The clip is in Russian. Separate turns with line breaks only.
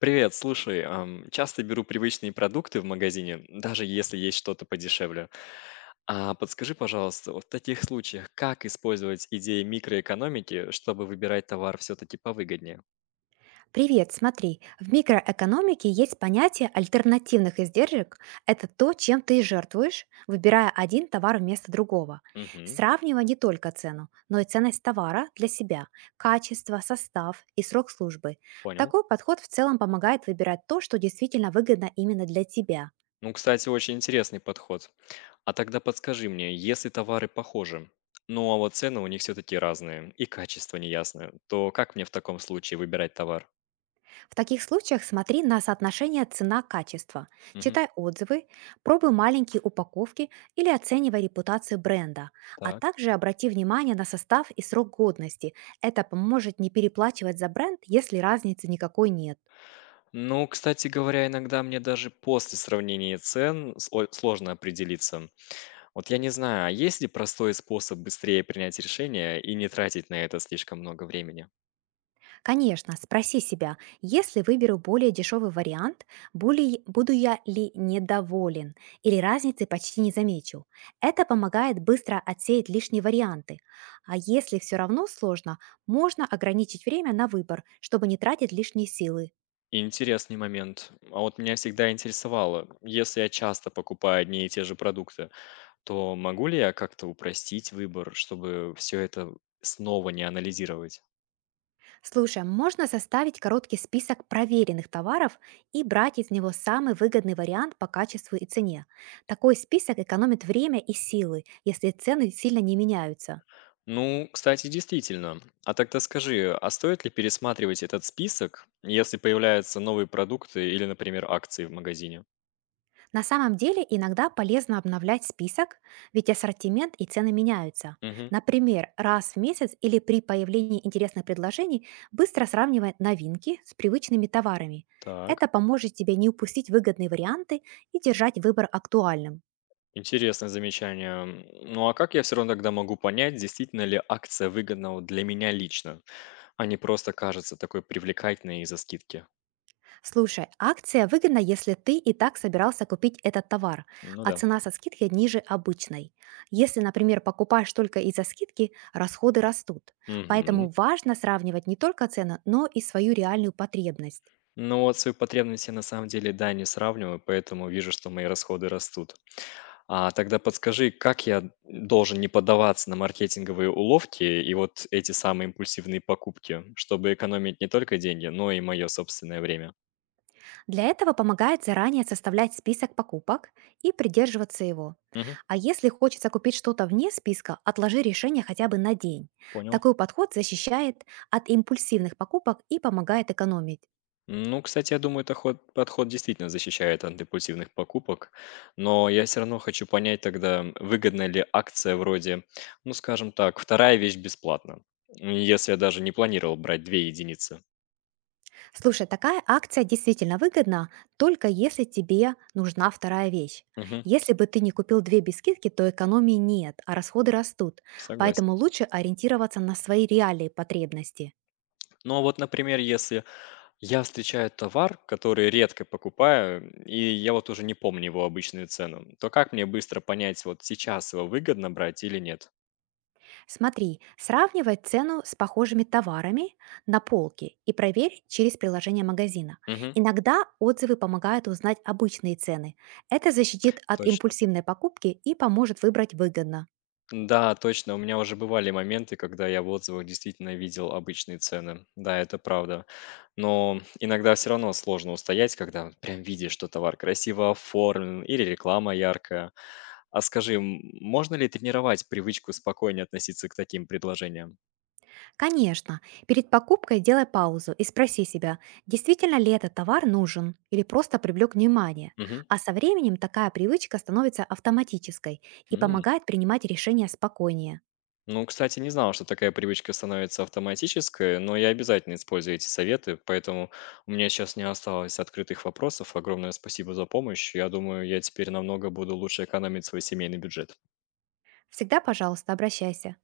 Привет, слушай, часто беру привычные продукты в магазине, даже если есть что-то подешевле. А подскажи, пожалуйста, вот в таких случаях, как использовать идеи микроэкономики, чтобы выбирать товар все-таки повыгоднее?
Привет, смотри, в микроэкономике есть понятие альтернативных издержек. Это то, чем ты жертвуешь, выбирая один товар вместо другого.
Угу,
Сравнивай не только цену, но и ценность товара для себя, качество, состав и срок службы.
понял.
Такой подход в целом помогает выбирать то, что действительно выгодно именно для тебя.
Ну, кстати, очень интересный подход. А тогда подскажи мне, если товары похожи, ну а вот цены у них все-таки разные и качество неясное, то как мне в таком случае выбирать товар?
В таких случаях смотри на соотношение цена-качество,
Угу,
читай отзывы, пробуй маленькие упаковки или оценивай репутацию бренда, а
так.
также обрати внимание на состав и срок годности. Это поможет не переплачивать за бренд, если разницы никакой нет.
Ну, кстати говоря, иногда мне даже после сравнения цен сложно определиться. Вот я не знаю, а есть ли простой способ быстрее принять решение и не тратить на это слишком много времени?
Конечно, спроси себя, если выберу более дешевый вариант, буду я ли недоволен или разницы почти не замечу. Это помогает быстро отсеять лишние варианты. А если все равно сложно, можно ограничить время на выбор, чтобы не тратить лишние силы.
Интересный момент. А вот меня всегда интересовало, если я часто покупаю одни и те же продукты, то могу ли я как-то упростить выбор, чтобы все это снова не анализировать?
Слушай, а можно составить короткий список проверенных товаров и брать из него самый выгодный вариант по качеству и цене. Такой список экономит время и силы, если цены сильно не меняются.
Ну, кстати, действительно. А тогда скажи, а стоит ли пересматривать этот список, если появляются новые продукты или, например, акции в магазине?
На самом деле иногда полезно обновлять список, ведь ассортимент и цены меняются.
Мгм.
Например, раз в месяц или при появлении интересных предложений быстро сравнивай новинки с привычными товарами.
Так,
Это поможет тебе не упустить выгодные варианты и держать выбор актуальным.
интересное замечание. Ну а как я все равно тогда могу понять, действительно ли акция выгодна вот для меня лично, а не просто кажется такой привлекательной из-за скидки?
Слушай, акция выгодна, если ты и так собирался купить этот товар,
Ну
а
да.
цена со скидки ниже обычной. Если, например, покупаешь только из-за скидки, расходы растут.
Мгм.
Поэтому важно сравнивать не только цену, но и свою реальную потребность.
Ну вот свои потребности на самом деле, да, не сравниваю, поэтому вижу, что мои расходы растут. А тогда подскажи, как я должен не поддаваться на маркетинговые уловки и вот эти самые импульсивные покупки, чтобы экономить не только деньги, но и мое собственное время?
Для этого помогает заранее составлять список покупок и придерживаться его.
Мгм,
А если хочется купить что-то вне списка, отложи решение хотя бы на день.
понял.
Такой подход защищает от импульсивных покупок и помогает экономить.
Ну, кстати, я думаю, это ход, подход действительно защищает от импульсивных покупок, но я все равно хочу понять тогда, выгодна ли акция вроде, ну, скажем так, вторая вещь бесплатно, если я даже не планировал брать две единицы.
Слушай, такая акция действительно выгодна, только если тебе нужна вторая вещь.
Мгм,
Если бы ты не купил две без скидки, то экономии нет, а расходы растут.
согласен.
Поэтому лучше ориентироваться на свои реальные потребности.
Ну, а вот, например, если я встречаю товар, который редко покупаю, и я вот уже не помню его обычную цену. То как мне быстро понять, вот сейчас его выгодно брать или нет?
Смотри, сравнивай цену с похожими товарами на полке и проверь через приложение магазина.
Мгм.
Иногда отзывы помогают узнать обычные цены. Это защитит от
Точно.
импульсивной покупки и поможет выбрать выгодно.
Да, точно. У меня уже бывали моменты, когда я в отзывах действительно видел обычные цены. Да, это правда. Но иногда все равно сложно устоять, когда вот прям видишь, что товар красиво оформлен или реклама яркая. А скажи, можно ли тренировать привычку спокойнее относиться к таким предложениям?
Конечно, перед покупкой делай паузу и спроси себя, действительно ли этот товар нужен или просто привлек внимание.
Мгм.
А со временем такая привычка становится автоматической и
М.
помогает принимать решения спокойнее.
Ну, кстати, не знал, что такая привычка становится автоматической, но я обязательно использую эти советы, поэтому у меня сейчас не осталось открытых вопросов. Огромное спасибо за помощь. Я думаю, я теперь намного буду лучше экономить свой семейный бюджет.
Всегда, пожалуйста, обращайся.